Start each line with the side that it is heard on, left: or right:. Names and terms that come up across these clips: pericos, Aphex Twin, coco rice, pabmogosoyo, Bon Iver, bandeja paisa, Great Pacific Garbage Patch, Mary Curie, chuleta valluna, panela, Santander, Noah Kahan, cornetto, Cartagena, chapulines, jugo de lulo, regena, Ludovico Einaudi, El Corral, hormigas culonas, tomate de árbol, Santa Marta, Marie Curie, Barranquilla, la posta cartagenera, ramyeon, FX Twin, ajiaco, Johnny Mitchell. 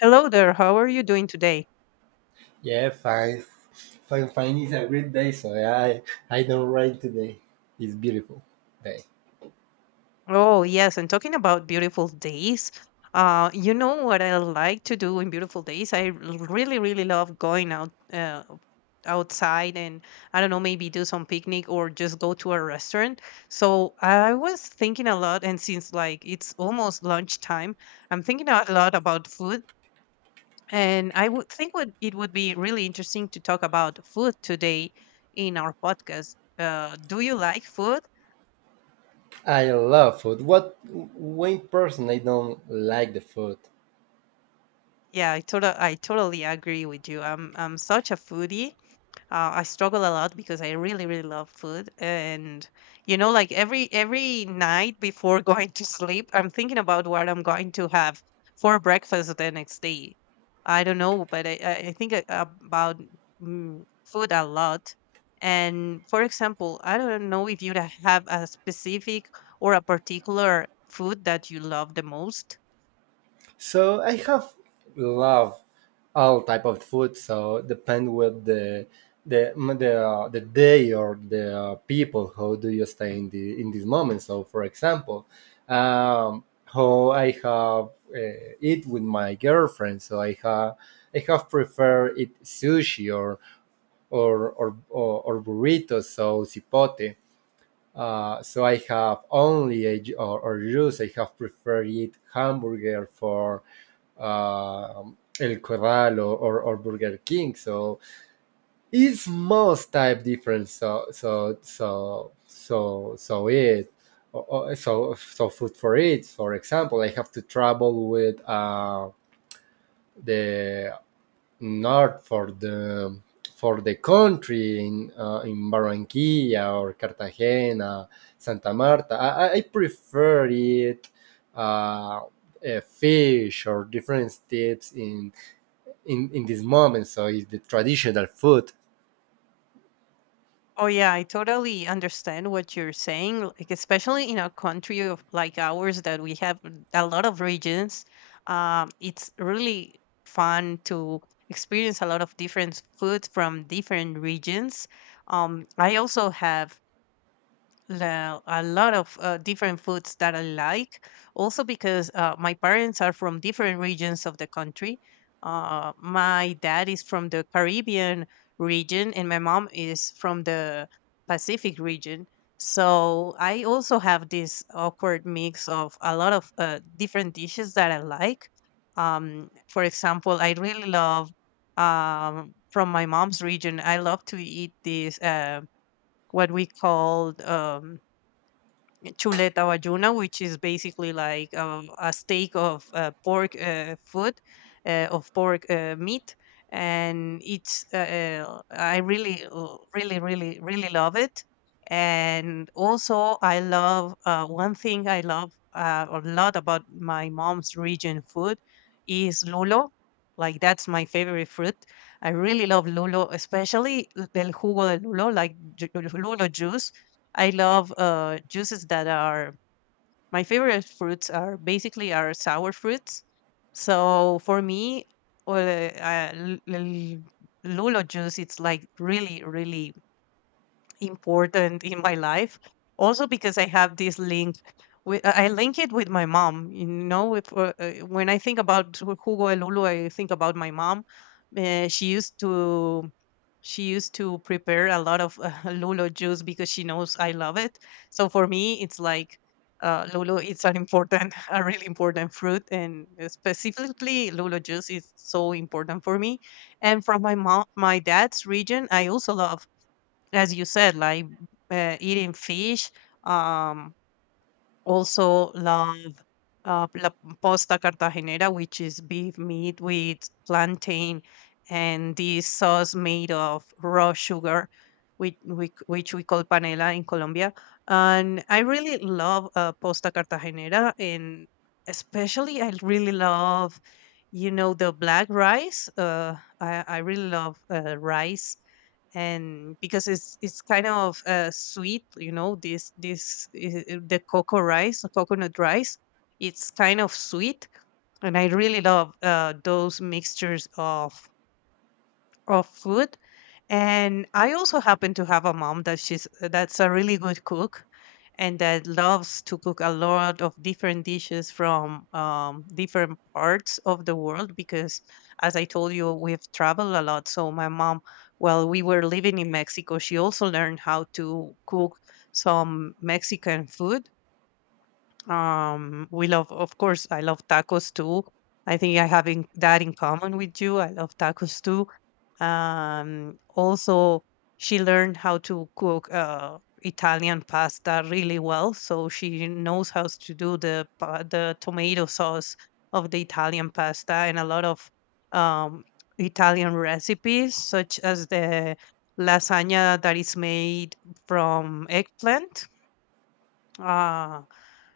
left: Hello there. How are you doing today?
right: Yeah, fine. Fine, fine. It's a great day, so I don't rain today. It's beautiful day.
left: Oh, yes. And talking about beautiful days, you know what I like to do in beautiful days? Really, really love going out outside and I don't know, maybe do some picnic or just go to a restaurant. So I was thinking a lot, and since like it's almost lunchtime, I'm thinking a lot about food. And I would think would be really interesting to talk about food today in our podcast. Do you like food?
right: I love food. What one person I don't like the food.
left: Yeah, I totally agree with you. I'm such a foodie. I struggle a lot because I really really love food, and like every night before going to sleep, I'm thinking about what I'm going to have for breakfast the next day. I don't know, but about food a lot. And for example, I don't know if you have a specific or a particular food that you love the most.
right: So I have love all type of food. So depend with the day or the people. How do you stay in the in this moment? So for example, how I have eat with my girlfriend. So I have. I have preferred it sushi or burritos, so cipote. So I have only a, or juice. I have preferred it hamburger for uh, El Corral or Burger King. So it's most type different. So it food for it. For example, I have to travel with the north for the country in Barranquilla or Cartagena, Santa Marta. I prefer it. Uh, Fish or different tips in this moment. So it's the traditional food.
left: Oh yeah, I totally understand what you're saying, like especially in a country of like ours that we have a lot of regions. It's really fun to experience a lot of different food from different regions. I also have a lot of different foods that I like. Also, because my parents are from different regions of the country. My dad is from the Caribbean region, and my mom is from the Pacific region. So I also have this awkward mix of a lot of different dishes that I like. For example, I really love from my mom's region. I love to eat this. What we called chuleta valluna, which is basically like a steak of pork food, of pork meat. And it's, I really, really, really, really love it. And also, I love one thing I love a lot about my mom's region food is lulo. Like, that's my favorite fruit. I really love lulo, especially el jugo de lulo, like lulo juice. I love juices that are my favorite fruits are basically are sour fruits. So for me, or uh, l- l- lulo juice, it's like really, really important in my life. Also because I have this link with I link it with my mom. You know, if, when I think about Hugo Elulu, I think about my mom. Uh, she used to she used to prepare a lot of lulo juice because she knows I love it. So for me, it's like lulo. It's an important, a really important fruit, and specifically lulo juice is so important for me. And from my dad's region, I also love as you said, like eating fish. Um, Also love la posta cartagenera, which is beef meat with plantain and this sauce made of raw sugar, which which we call panela in Colombia. And I really love posta cartagenera, and especially I really love, you know, the black rice. I really love rice and because it's kind of sweet, you know, the cocoa rice, the coconut rice. It's kind of sweet, and I really love those mixtures of food. And I also happen to have a mom that she's that's a really good cook and that loves to cook a lot of different dishes from different parts of the world because as I told you, we've traveled a lot. So my mom, while we were living in Mexico, she also learned how to cook some Mexican food. We love, of course, I love tacos too. I think I have that in common with you. I love tacos too. Also, she learned how to cook Italian pasta really well, so she knows how to do the tomato sauce of the Italian pasta and a lot of um, Italian recipes, such as the lasagna that is made from eggplant. Uh,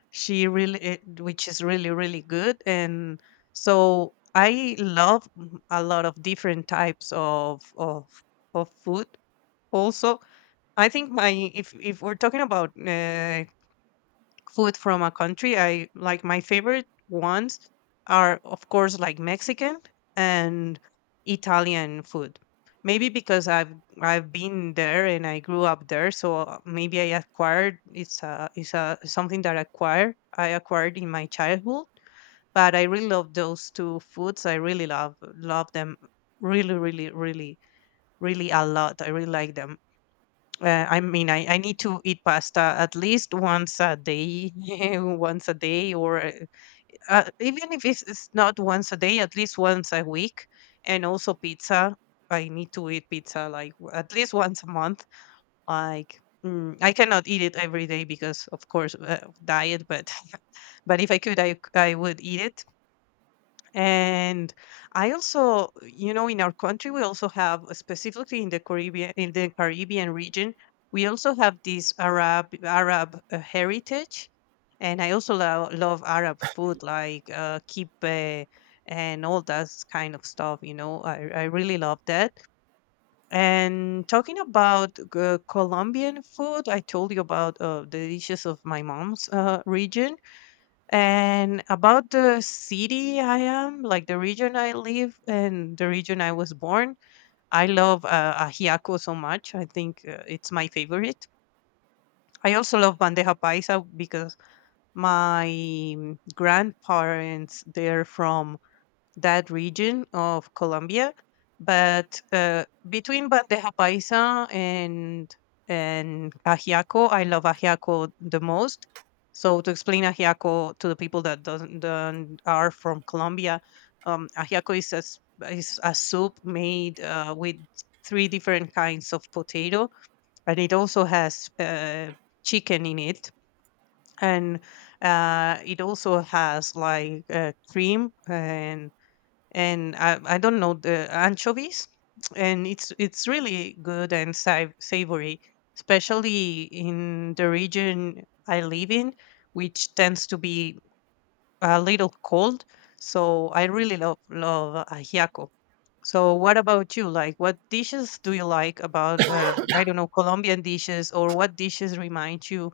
left: she really it, which is really, really good. And so I love a lot of different types of of food also. I think my if we're talking about food from a country. I like My favorite ones are, of course, like Mexican and Italian food. Maybe because I've been there and I grew up there, so maybe I acquired it's a something that I acquired in my childhood. But I really love those two foods. I really love love them really really really really a lot. I really like them. I mean, I need to eat pasta at least once a day, once a day, or even if it's not once a day, at least once a week. And also pizza. I need to eat pizza like at least once a month. Like I cannot eat it every day because, of course, of diet. But but if I could, I would eat it. And I also, you know, in our country, we also have, specifically in the Caribbean region, we also have this Arab heritage, and I also love Arab food like kibbeh and all that kind of stuff. You know, I really love that. And talking about Colombian food, I told you about the dishes of my mom's region and about the city I am, like the region I live and the region I was born, I love ajiaco so much. I think it's my favorite. I also love bandeja paisa because my grandparents they're from that region of Colombia. But between bandeja paisa and ajiaco, I love ajiaco the most. So to explain ajiaco to the people that doesn't, don't are from Colombia, ajiaco is is a soup made with three different kinds of potato, and it also has chicken in it, and it also has like cream and I don't know the anchovies, and it's really good and savory, especially in the region I live in, which tends to be a little cold. So I really love love ajiaco. So what about you? Like, what dishes do you like about I don't know Colombian dishes, or what dishes remind you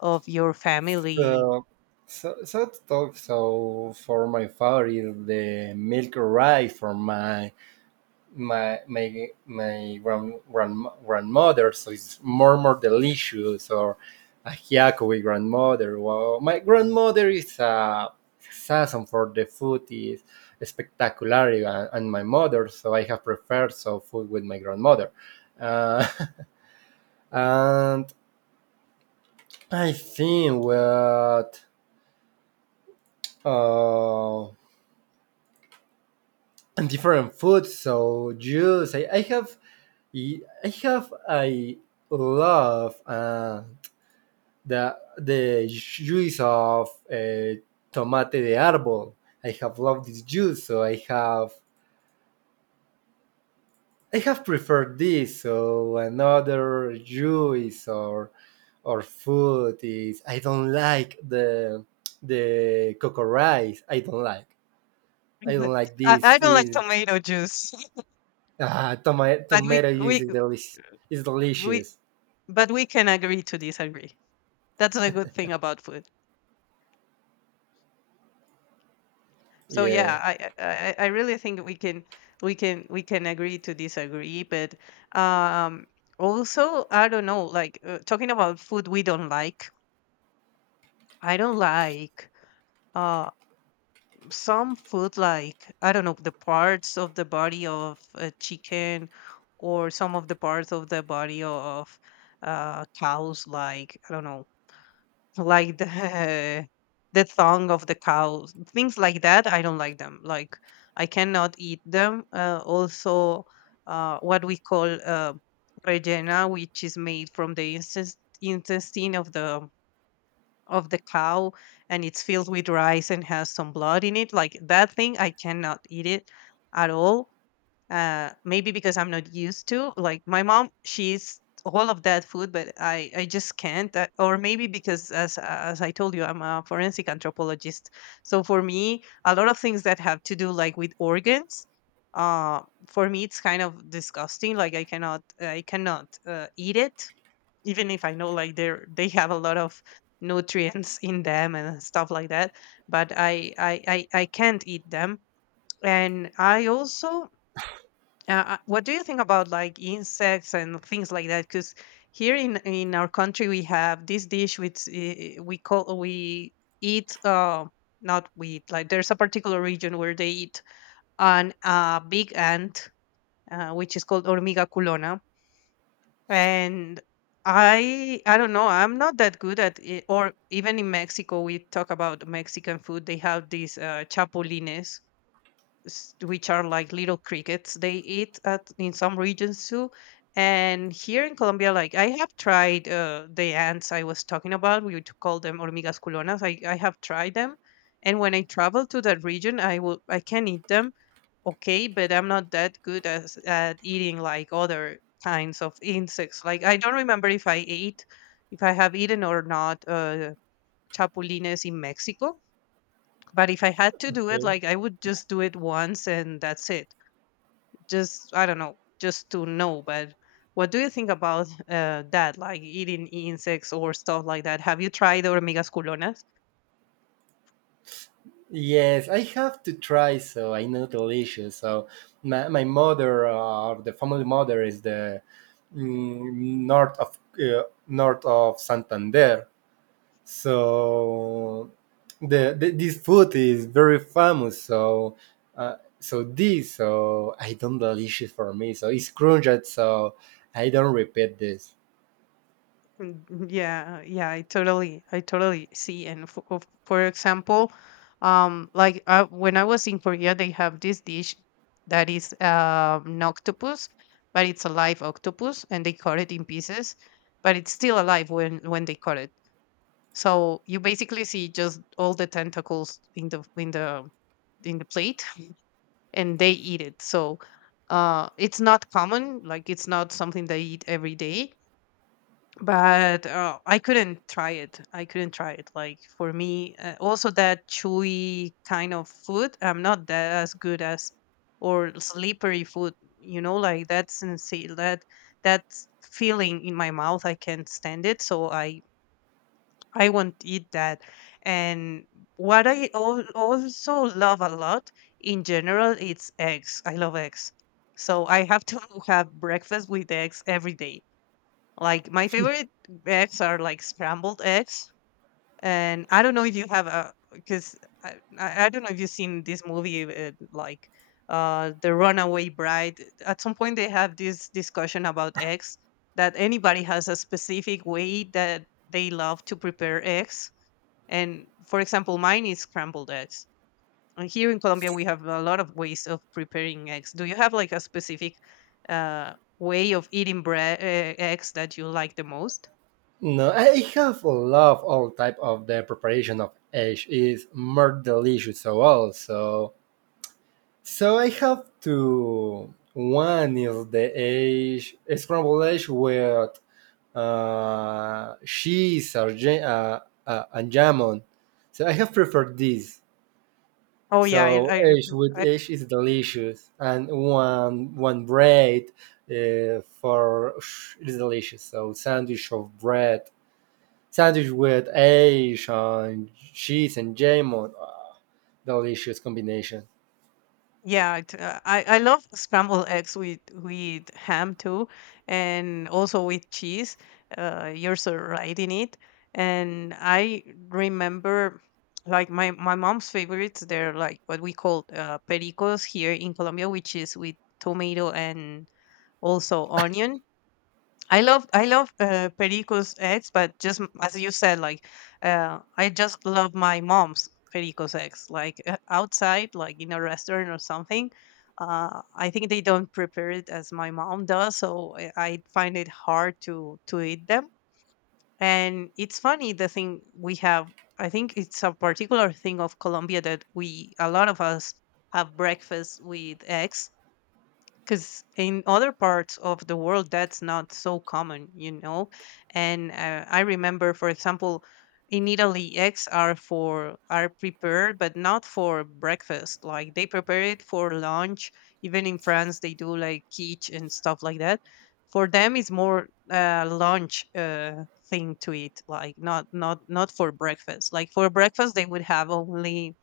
left: of your family?
right: So, so to talk. So for my father is the milk rice from my grandmother. So it's more delicious. Or ajiaco with grandmother. Well, my grandmother is a season for the food is spectacular, and my mother. So I have preferred so food with my grandmother. Uh, and I think what uh, different foods. So juice. I I love the juice of tomate de árbol. I have loved this juice. So I have preferred this. So another juice or food is I don't like the coco rice. I don't like. I don't like
left: I
right: this.
left: don't like
right: Is.
left: tomato juice,
right: Ah, tomato
left: but
right: tomato juice is delicious. It's
left: we
right: delicious.
left: but we can agree to disagree. That's the good thing about food. So yeah,
right: Yeah.
left: I really think we can we can agree to disagree, but um also I don't know, like talking about food we don't like, I don't like uh some food, like I don't know, the parts of the body of a chicken or some of the parts of the body of cows, like I don't know, like the the song of the cow, things like that I don't like them, like I cannot eat them. Also what we call regena, which is made from the intestine of the cow, and it's filled with rice and has some blood in it, like that thing I cannot eat it at all. Maybe because I'm not used to, like my mom she's all of that food, but I just can't. Or maybe because as I told you I'm a forensic anthropologist, so for me a lot of things that have to do like with organs, uh for me it's kind of disgusting, like I cannot eat it, even if I know like they have a lot of nutrients in them and stuff like that. But I can't eat them. And I also, what do you think about like insects and things like that? Because here in our country we have this dish which we call we eat not we eat like there's a particular region where they eat an big ant, which is called hormiga culona. And I don't know, I'm not that good at it. Or even in Mexico, we talk about Mexican food, they have these chapulines, which are like little crickets they eat at in some regions too. And here in Colombia, like I have tried the ants I was talking about, we would call them hormigas culonas. I have tried them, and when I travel to that region, I can eat them. Okay, but I'm not that good as at eating like other kinds of insects. Like I don't remember if I ate, if I have eaten or not, chapulines in Mexico. But if I had to do it,
right: Okay.
left: like I would just do it once and that's it. Just, I don't know, just to know. But what do you think about that, like eating insects or stuff like that? Have you tried hormigas culonas?
right: Yes, I have to try. So I know delicious. So my mother or the family mother is the mm, north of Santander. So the this food is very famous. So so this so I don't delicious for me. So it's crunch. So I don't repeat this.
left: Mm, yeah, I totally see. And for example, like when I was in Korea, they have this dish that is an octopus, but it's a live octopus, and they cut it in pieces, but it's still alive when they cut it. So you basically see just all the tentacles in the in the plate, and they eat it. So it's not common, like it's not something they eat every day. But I couldn't try it. I couldn't try it. Like for me, also that chewy kind of food, I'm not that as good as, or slippery food. You know, like that insane, that that feeling in my mouth, I can't stand it. So I won't eat that. And what I also love a lot in general, it's eggs. I love eggs. So I have to have breakfast with eggs every day. Like my favorite eggs are like scrambled eggs. And I don't know if you have a, because I don't know if you've seen this movie, like The Runaway Bride. At some point, they have this discussion about eggs, that anybody has a specific way that they love to prepare eggs, and for example, mine is scrambled eggs. And here in Colombia, we have a lot of ways of preparing eggs. Do you have like a specific uh, way of eating bread eggs that you like the most?
right: No, I have love all type of the preparation of egg is more delicious so also. So I have two. One is the egg scrambled egg with cheese or and jamon. So I have preferred this.
left: Oh yeah,
right: So egg with
left: I.
right: egg is delicious, and one bread for is delicious. So sandwich of bread. Sandwich with Ash and cheese and jam on, ah, delicious combination.
left: Yeah, it, I love scrambled eggs with ham too, and also with cheese. You're so right in it. And I remember, like my mom's favorites, they're like what we call pericos here in Colombia, which is with tomato and also onion. I love Perico's eggs, but just as you said, like I just love my mom's Perico's eggs. Like outside, like in a restaurant or something, I think they don't prepare it as my mom does, so I find it hard to eat them. And it's funny the thing we have. I think it's a particular thing of Colombia, that we, a lot of us, have breakfast with eggs, because in other parts of the world that's not so common, you know. And I remember, for example, in Italy, eggs are prepared, but not for breakfast. Like they prepare it for lunch. Even in France, they do like quiche and stuff like that. For them it's more lunch, thing to eat, like not for breakfast. Like for breakfast they would have only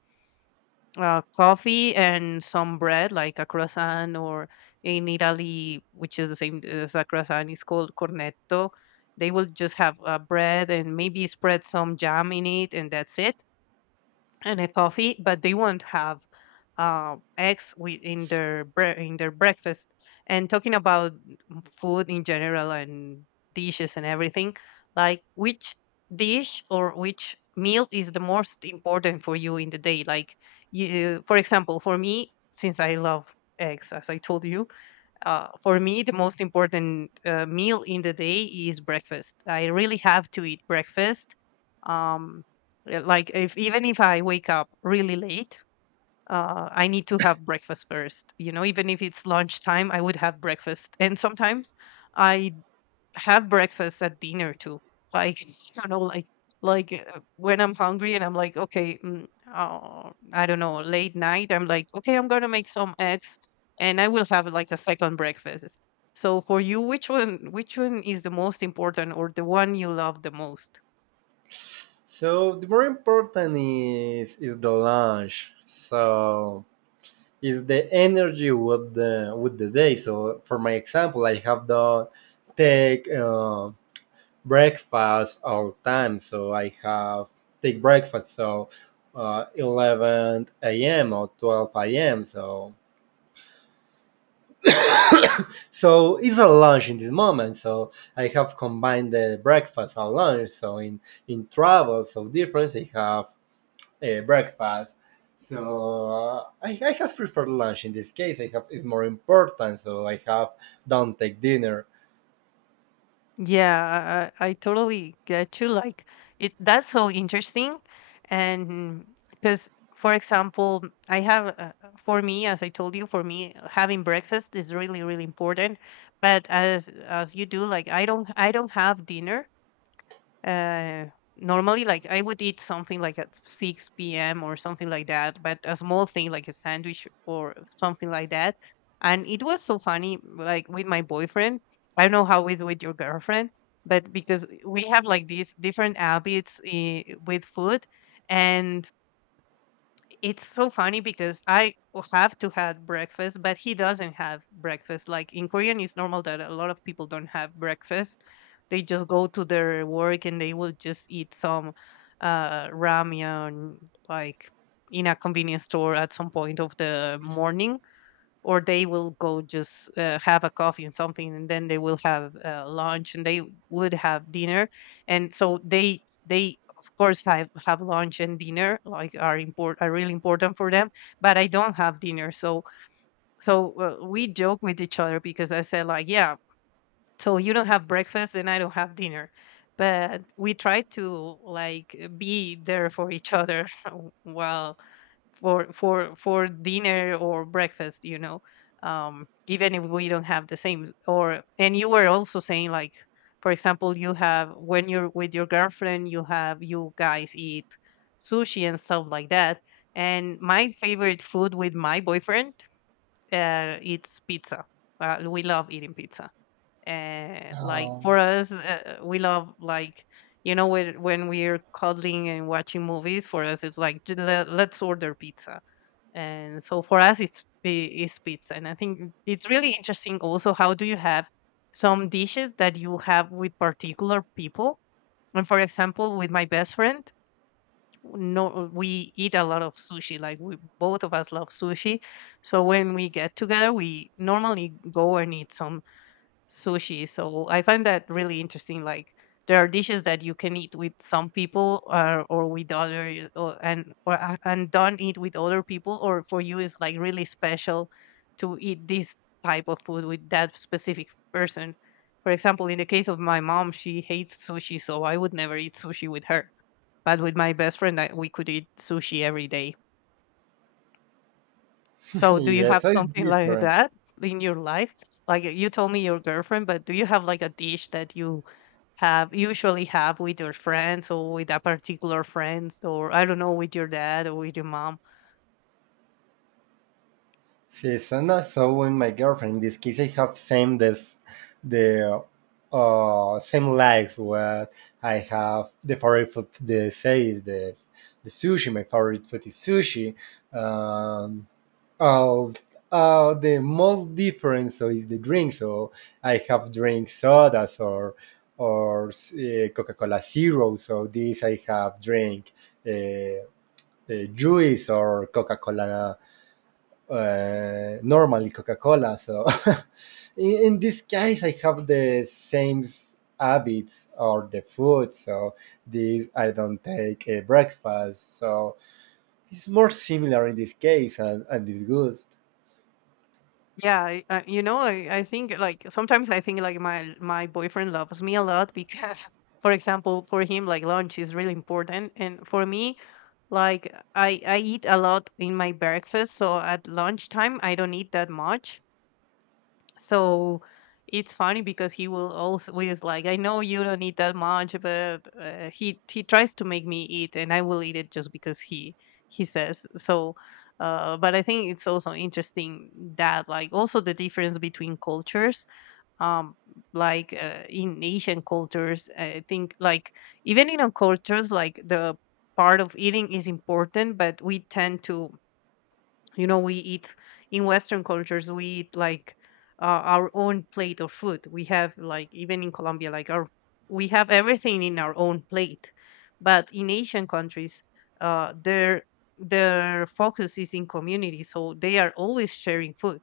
left: coffee and some bread, like a croissant. Or in Italy, which is the same as a croissant, it's called cornetto. They will just have bread and maybe spread some jam in it, and that's it, and a coffee, but they won't have eggs with in their in their breakfast. And talking about food in general, and dishes and everything, like which dish or which meal is the most important for you in the day? Like you, for example. For me, since I love eggs, as I told you, for me the most important meal in the day is breakfast. I really have to eat breakfast. Um, like if even if I wake up really late, I need to have breakfast first. You know, even if it's lunchtime, I would have breakfast. And sometimes I have breakfast at dinner too. Like I don't know, like when I'm hungry and I'm like, okay, I don't know, late night, I'm like, okay, I'm gonna make some eggs, and I will have like a second breakfast. So for you, which one, is the most important, or the one you love the most?
right: So the more important is the lunch. So is the energy with the day. So for my example, I have done take breakfast all time. So I have take breakfast so 11 a.m. or 12 a.m. So it's a lunch in this moment. So I have combined the breakfast and lunch. So in travel, so difference I have breakfast. So I have preferred lunch in this case. I have it's more important. So I have don't take dinner.
left: Yeah, I totally get you. Like it, that's so interesting. And because, for example, I have for me, as I told you, for me having breakfast is really, really important. But as you do, like I don't have dinner uh, normally. Like I would eat something like at 6 p.m. or something like that, but a small thing like a sandwich or something like that. And it was so funny, like with my boyfriend. I don't know how it's with your girlfriend, but because we have like these different habits with food, and it's so funny because I have to have breakfast, but he doesn't have breakfast. Like in Korean, it's normal that a lot of people don't have breakfast. They just go to their work and they will just eat some ramyeon, like in a convenience store at some point of the morning, or they will go just have a coffee and something, and then they will have lunch, and they would have dinner. And so they, of course, have lunch and dinner, like, are important, are really important for them. But I don't have dinner. So we joke with each other, because I said like, yeah, so you don't have breakfast and I don't have dinner, but we try to like be there for each other while for dinner or breakfast, you know. Um, even if we don't have the same. Or, and you were also saying like, for example, you have, when you're with your girlfriend, you have, you guys eat sushi and stuff like that. And my favorite food with my boyfriend, it's pizza. We love eating pizza. Like
right: Oh.
left: for us, we love like, you know, when, we're cuddling and watching movies, for us it's like, Let's order pizza." And so for us it's it's pizza. And I think it's really interesting also how do you have some dishes that you have with particular people. And for example, with my best friend, no, we eat a lot of sushi. Like we, both of us love sushi, so when we get together we normally go and eat some sushi. So I find that really interesting. Like there are dishes that you can eat with some people or, with other, y- or, and or a- and don't eat with other people, or for you it's like really special to eat this type of food with that specific person. For example, in the case of my mom, she hates sushi, so I would never eat sushi with her. But with my best friend, we could eat sushi every day. So do you
right: Yes,
left: have
right: so it's
left: something like
right: different.
left: that in your life? Like you told me your girlfriend, but do you have like a dish that you have usually have with your friends, or with a particular friends, or I don't know, with your dad or with your mom?
right: Sí, suena so when my girlfriend. In this case, I have same this the same likes what I have. The favorite food they say is the sushi. My favorite food is sushi. Um, all the most different so is the drink. So I have drink sodas or Coca Cola Zero. So this I have drink uh, juice or Coca Cola, normally Coca-Cola. So in this case, I have the same habits or the food. So this I don't take a breakfast. So it's more similar in this case and this gust.
left: Yeah, you know, I think, like sometimes I think like my boyfriend loves me a lot because for example, for him like lunch is really important, and for me, like I eat a lot in my breakfast, so at lunchtime I don't eat that much. So it's funny because he will always like, I know you don't eat that much, but he tries to make me eat, and I will eat it just because he says so. But I think it's also interesting that like also the difference between cultures. Um, like in Asian cultures, I think like even in our cultures, like the part of eating is important, but we tend to, you know, we eat, in Western cultures we eat like our own plate of food. We have like, even in Colombia, like our, we have everything in our own plate. But in Asian countries, their focus is in community, so they are always sharing food.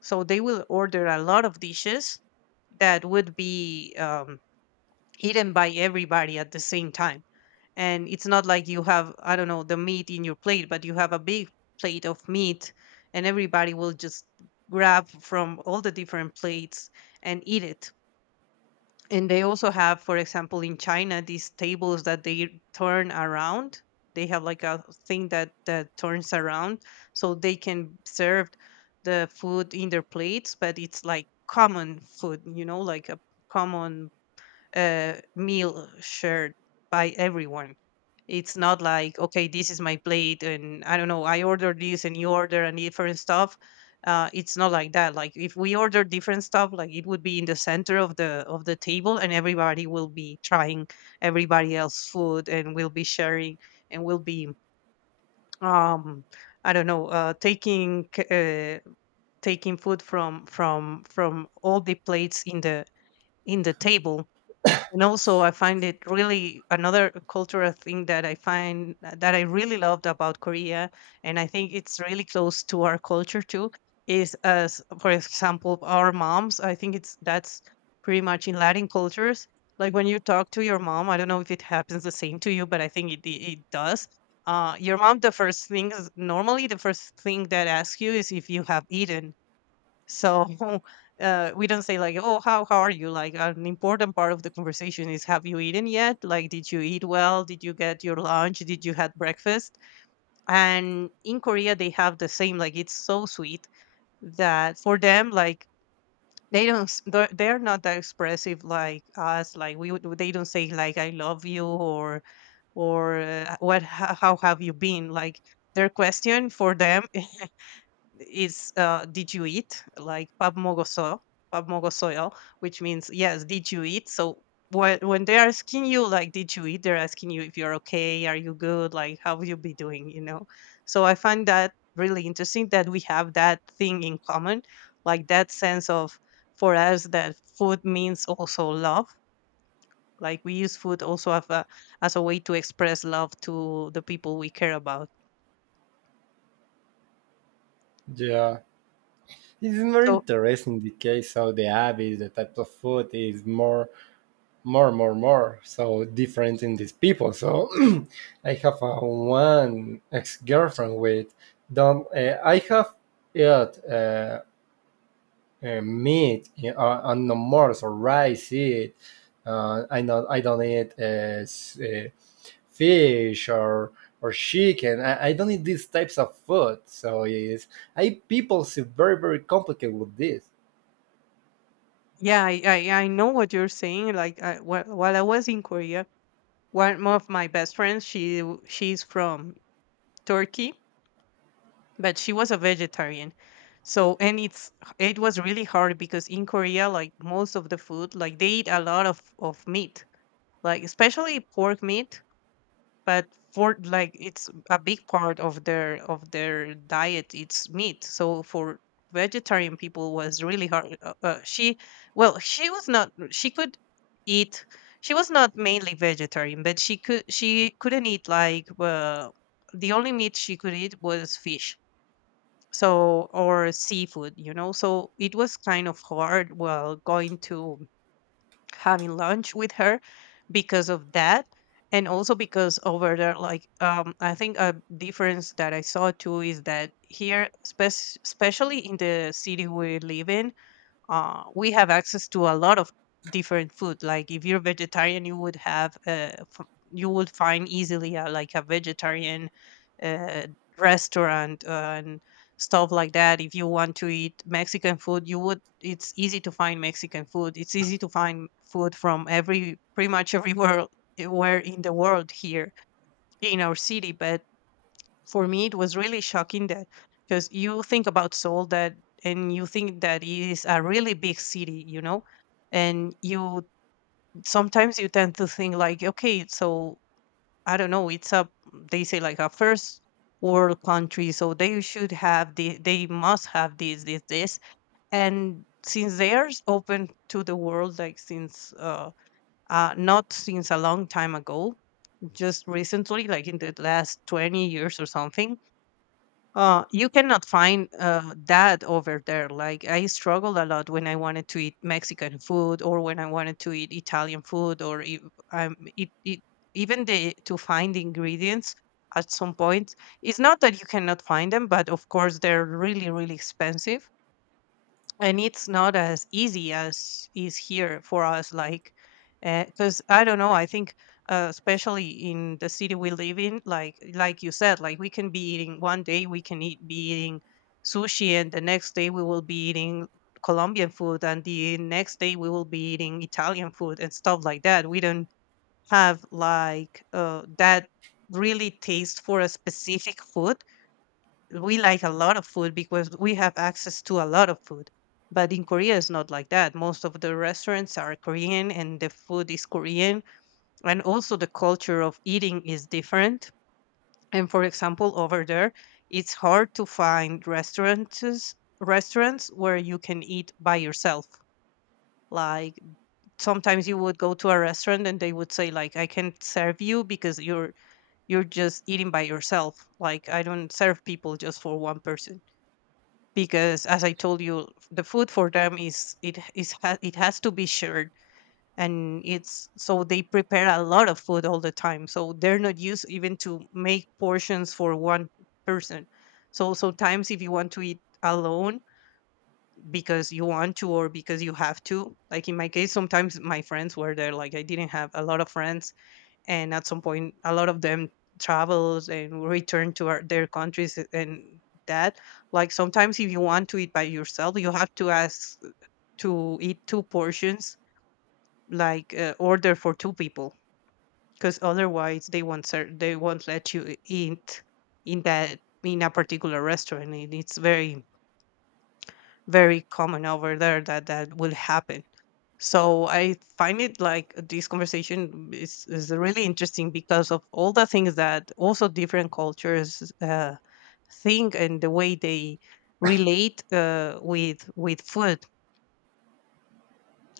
left: So they will order a lot of dishes that would be eaten by everybody at the same time. And it's not like you have, I don't know, the meat in your plate, but you have a big plate of meat, and everybody will just grab from all the different plates and eat it. And they also have, for example, in China, these tables that they turn around. They have like a thing that turns around, so they can serve the food in their plates, but it's like common food, you know, like a common meal shared by everyone. It's not like, okay, this is my plate, and I don't know, I order this and you order and different stuff. It's not like that. Like if we order different stuff, like it would be in the center of the table, and everybody will be trying everybody else's food, and we'll be sharing, and um, I don't know, taking food from from all the plates in the table. And also, I find it really another cultural thing that I find that I really loved about Korea, and I think it's really close to our culture too. Is as for example, our moms. I think it's that's pretty much in Latin cultures. Like when you talk to your mom, I don't know if it happens the same to you, but I think it does. Your mom, the first thing that asks you is if you have eaten so we don't say like, "Oh, how are you?" Like an important part of the conversation is, "Have you eaten yet? Like, did you eat well? Did you get your lunch? Did you had breakfast?" And in Korea, they have the same. Like, it's so sweet that for them, like they don't s- they're not that expressive like us. Like they don't say like, "I love you" or how have you been like their question for them is did you eat like pabmogosoyo pabmogosoyo, which means yes did you eat. So when they're asking you like did you eat, they're asking you if you're okay, are you good, like how you be doing, you know. So I find that really interesting that we have that thing in common, like that sense of for us that food means also love. Like we use food also as as a way to express love to the people we care about
right: Yeah, it's more
left: so.
right: interesting the case. So the habits, the type of food is more. So different in these people. So I have a one ex girlfriend with don't. I have it meat and no more. So rice it. I not. I don't eat fish or chicken. I don't eat these types of food. So it's I people see very complicated with this.
left: Yeah, I know what you're saying. Like while I was in Korea, one of my best friends, she's from Turkey, but she was a vegetarian. So and it was really hard because in Korea, like most of the food, like they eat a lot of meat, like especially pork meat. But for like it's a big part of their diet, it's meat. So for vegetarian people was really hard. She, well she was not, she could eat, she was not mainly vegetarian, but she couldn't eat like, the only meat she could eat was fish so, or seafood, you know. So it was kind of hard while going to having lunch with her because of that. And also because over there, like I think a difference that I saw too is that here especially in the city we live in, we have access to a lot of different food. Like if you're vegetarian, you would have you would find easily like a vegetarian uh, restaurant and stuff like that. If you want to eat Mexican food, you would. It's easy to find Mexican food. It's easy to find food from every pretty much everywhere where in the world here in our city. But for me it was really shocking that because you think about Seoul that, and you think that it is a really big city, you know. And you sometimes you tend to think like, okay, so I don't know, it's a, they say like a first world country, so they should have the, they must have this, this, this. And since they are open to the world, like since not since a long time ago, just recently like in the last 20 years or something, you cannot find that over there. Like I struggled a lot when I wanted to eat Mexican food or when I wanted to eat Italian food or um, it, it, even the to find the ingredients at some point. It's not that you cannot find them, but of course they're really really expensive, and it's not as easy as is here for us. Like because I don't know, I think especially in the city we live in, like you said, like we can be eating one day, we can eat be eating sushi, and the next day we will be eating Colombian food, and the next day we will be eating Italian food, and stuff like that. We don't have like that really taste for a specific food. We like a lot of food because we have access to a lot of food. But in Korea, it's not like that. Most of the restaurants are Korean and the food is Korean. And also, the culture of eating is different. And for example, over there, it's hard to find restaurants where you can eat by yourself, like sometimes you would go to a restaurant and they would say like, I can't serve you because you're just eating by yourself, like I don't serve people just for one person. Because as I told you, the food for them is it has to be shared. And it's so they prepare a lot of food all the time, so they're not used even to make portions for one person. So sometimes if you want to eat alone because you want to or because you have to, like in my case sometimes my friends were there, like I didn't have a lot of friends, and at some point a lot of them travels and return to their countries and that. Like sometimes if you want to eat by yourself, you have to ask to eat two portions, like order for two people, because otherwise they won't let you eat in that in a particular restaurant. And it's very very common over there that that will happen. So I find it like this conversation is really interesting because of all the things that also different cultures think and the way they relate with food.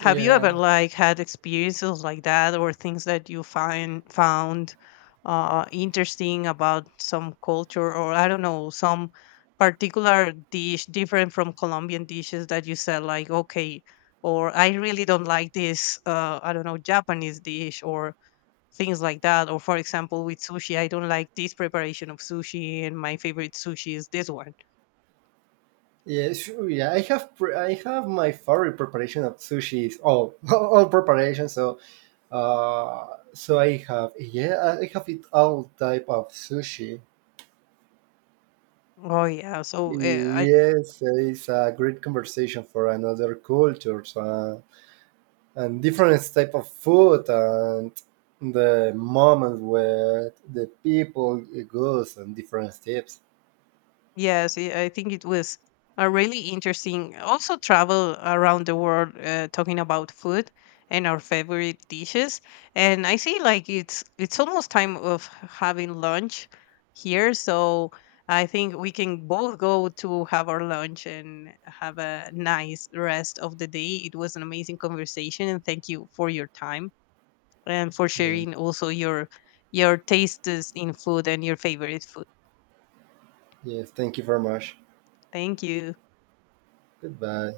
left: Have you ever
right: Yeah.
left: like had experiences like that or things that you find found interesting about some culture or I don't know, some particular dish different from Colombian dishes that you said like, okay, or I really don't like this I don't know, Japanese dish or things like that. Or for example, with sushi, I don't like this preparation of sushi, and my favorite sushi is this one.
right: Yeah, sure. Yeah, I have I have my favorite preparation of sushi is all all preparation. So uh, so I have, yeah, I have it all type of sushi.
left: Oh yeah, so I.
right: Yes, it's a great conversation for another cultures and different type of food and the moment where the people goes and different steps.
left: Yes, I think it was a really interesting also travel around the world talking about food and our favorite dishes. And I see like it's almost time of having lunch here, so I think we can both go to have our lunch and have a nice rest of the day. It was an amazing conversation and thank you for your time and for
right: Yeah,
left: sharing also your tastes in food and your favorite food.
right: yes. Thank you very much.
left: Thank you.
right: Goodbye.